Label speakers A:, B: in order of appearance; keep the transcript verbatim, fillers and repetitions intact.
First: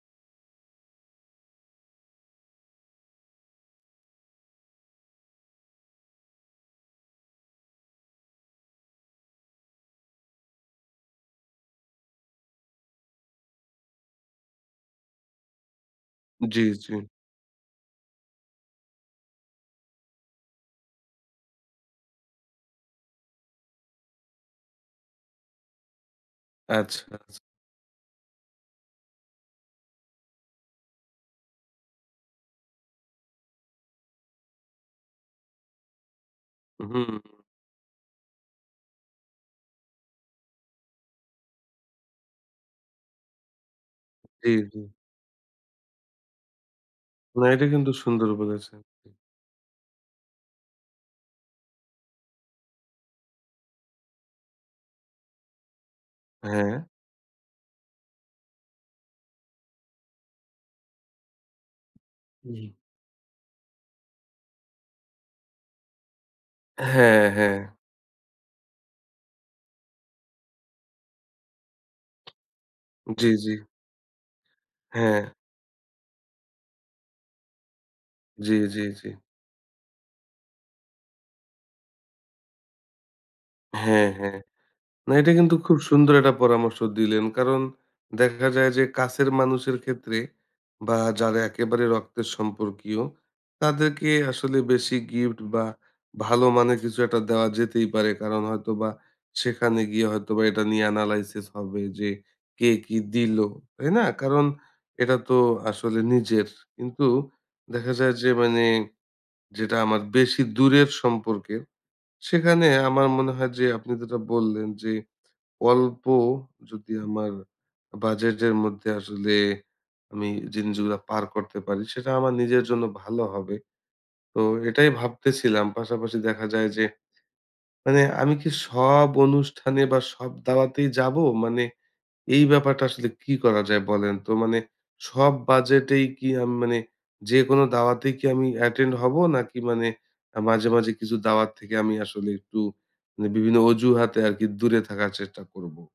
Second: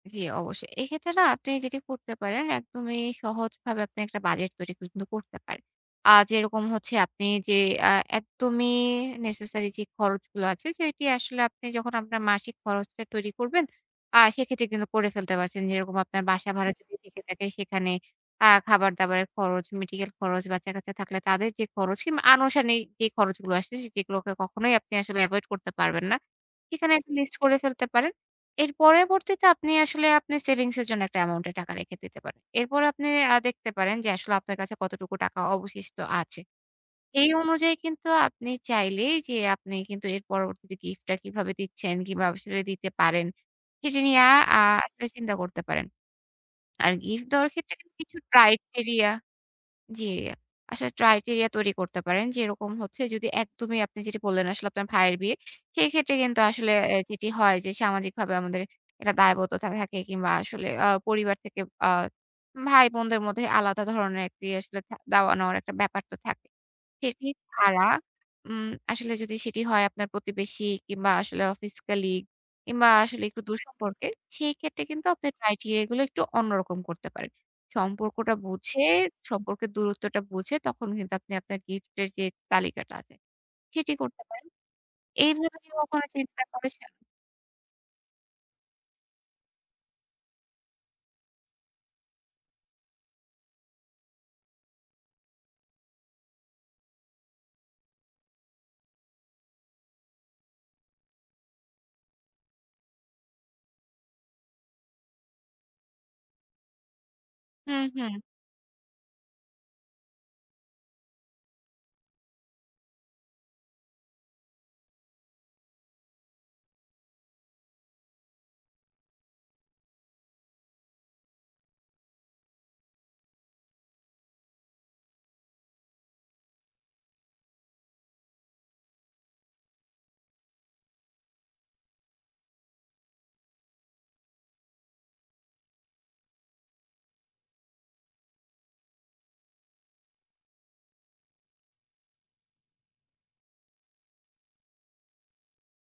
A: জি, অবশ্যই। এইক্ষেত্রে না আপনি যেটি করতে পারেন, একদমই সহজভাবে আপনি একটা বাজেট তৈরি কিন্তু করতে পারেন। আ যেরকম হচ্ছে, আপনি যে আ একদমই নেসেসারি যে খরচ গুলা আছে, সেটি আসলে আপনি যখন আপনার মাসিক খরচটা তৈরি করবেন, আ সেক্ষেত্রে কিন্তু করে ফেলতে পারছেন। যেরকম আপনার বাসা
B: জি,
A: ভাড়া যদি
B: জি।
A: থেকে থাকে, সেখানে আ খাবার-দাবারের খরচ, মেডিকেল খরচ, বাচ্চা-কাচ্চা থাকলে তাদের যে খরচ কিংবা আনুষঙ্গিক যে খরচগুলো আসে, যেগুলোকে কখনোই আপনি আসলে এভয়েড করতে পারবেন না। এখানে
B: আচ্ছা,
A: একটা লিস্ট
B: আচ্ছা।
A: করে ফেলতে পারেন। এর পরেরবর্তীতে আপনি আসলে আপনার সেভিংস এর জন্য একটা অ্যামাউন্টে টাকা রেখে দিতে পারেন। এরপর আপনি আ দেখতে পারেন যে আসলে আপনার কাছে কতটুকু টাকা অবশিষ্ট আছে।
B: হুম,
A: এই
B: হু।
A: অনুযায়ী কিন্তু আপনি চাইলেই যে, আপনি কিন্তু এর পরবর্তীতে গিফট টা কিভাবে দিচ্ছেন, কিংবা সেটা দিতে পারেন, সেটি নিয়ে আ
B: জি,
A: আ
B: জি।
A: একটা চিন্তা করতে পারেন। আর গিফট
B: না,
A: দেওয়ার
B: এটা
A: ক্ষেত্রে
B: কিন্তু
A: কিন্তু কিছু
B: সুন্দর বলেছেন
A: criteria
B: আপনি।
A: জি আসলে ট্রয়টেরিয়া তৈরি করতে পারেন। যেরকম হচ্ছে, যদি একদমই আপনি যেটি বললেন, আসলে আপনার ভাইয়ের বিয়ে। সেইক্ষেত্রে কিন্তু আসলে
B: হ্যাঁ।
A: অ্যা যেটি হয় যে, সামাজিকভাবে আমাদের একটা দায়বদ্ধতা থাকে। কিংবা আসলে আ পরিবার থেকে আ
B: জি।
A: ভাই বোনদের মধ্যে আলাদা ধরনের একটি আসলে থা দেওয়া-নেওয়ার একটা ব্যাপার তো থাকে।
B: হ্যাঁ,
A: সেটি
B: হ্যাঁ।
A: ছাড়া উম আসলে যদি সেটি হয় আপনার প্রতিবেশী কিংবা আসলে অফিস কলিগ, কিংবা আসলে
B: জি,
A: একটু
B: জি।
A: দূর সম্পর্কে, সেই ক্ষেত্রে কিন্তু
B: হ্যাঁ।
A: আপনার criteria গুলো একটু অন্যরকম করতে পারেন। সম্পর্কটা
B: জি, জি,
A: বুঝে,
B: জি।
A: সম্পর্কের দূরত্বটা বুঝে, তখন কিন্তু আপনি আপনার গিফট এর যে তালিকাটা আছে, সেটি
B: হ্যাঁ,
A: করতে
B: হ্যাঁ।
A: পারেন।
B: না, এটা কিন্তু
A: এইভাবে কি
B: খুব
A: কখনো
B: সুন্দর একটা
A: চিন্তা
B: পরামর্শ
A: করেছেন?
B: দিলেন। কারণ দেখা যায় যে কাছের মানুষের ক্ষেত্রে, বা যারা একেবারে রক্তের সম্পর্কীয়, তাদেরকে আসলে বেশি গিফট বা ভালো মানের কিছু একটা দেওয়া যেতেই পারে। কারণ হয়তো বা সেখানে গিয়ে হয়তো বা এটা নিয়ে analysis হবে যে কে কি দিলো। তাই না? কারণ এটা তো আসলে নিজের। কিন্তু
A: হু,
B: দেখা যায়
A: হু।
B: যে, মানে যেটা আমার বেশি দূরের সম্পর্কের, সেখানে আমার মনে হয় যে আপনি যেটা বললেন, যে অল্প যদি আমার বাজেটের মধ্যে আসলে আমি জিনজুয়া পার করতে পারি, সেটা আমার নিজের জন্য ভালো হবে। তো এটাই ভাবতেছিলাম। পাশাপাশি দেখা যায় যে, মানে আমি কি সব অনুষ্ঠানে বা সব দাওয়াতেই যাব? মানে এই ব্যাপারটা আসলে কি করা যায় বলেন তো? মানে সব বাজেটেই কি, আম মানে যেকোন দাওয়াতেই কি আমি অ্যাটেন্ড হব? নাকি মানে আ মাঝে, মাঝে কিছু দাওয়াত থেকে আমি আসলে একটু মানে বিভিন্ন অজুহাতে আরকি দূরে থাকার চেষ্টা করব?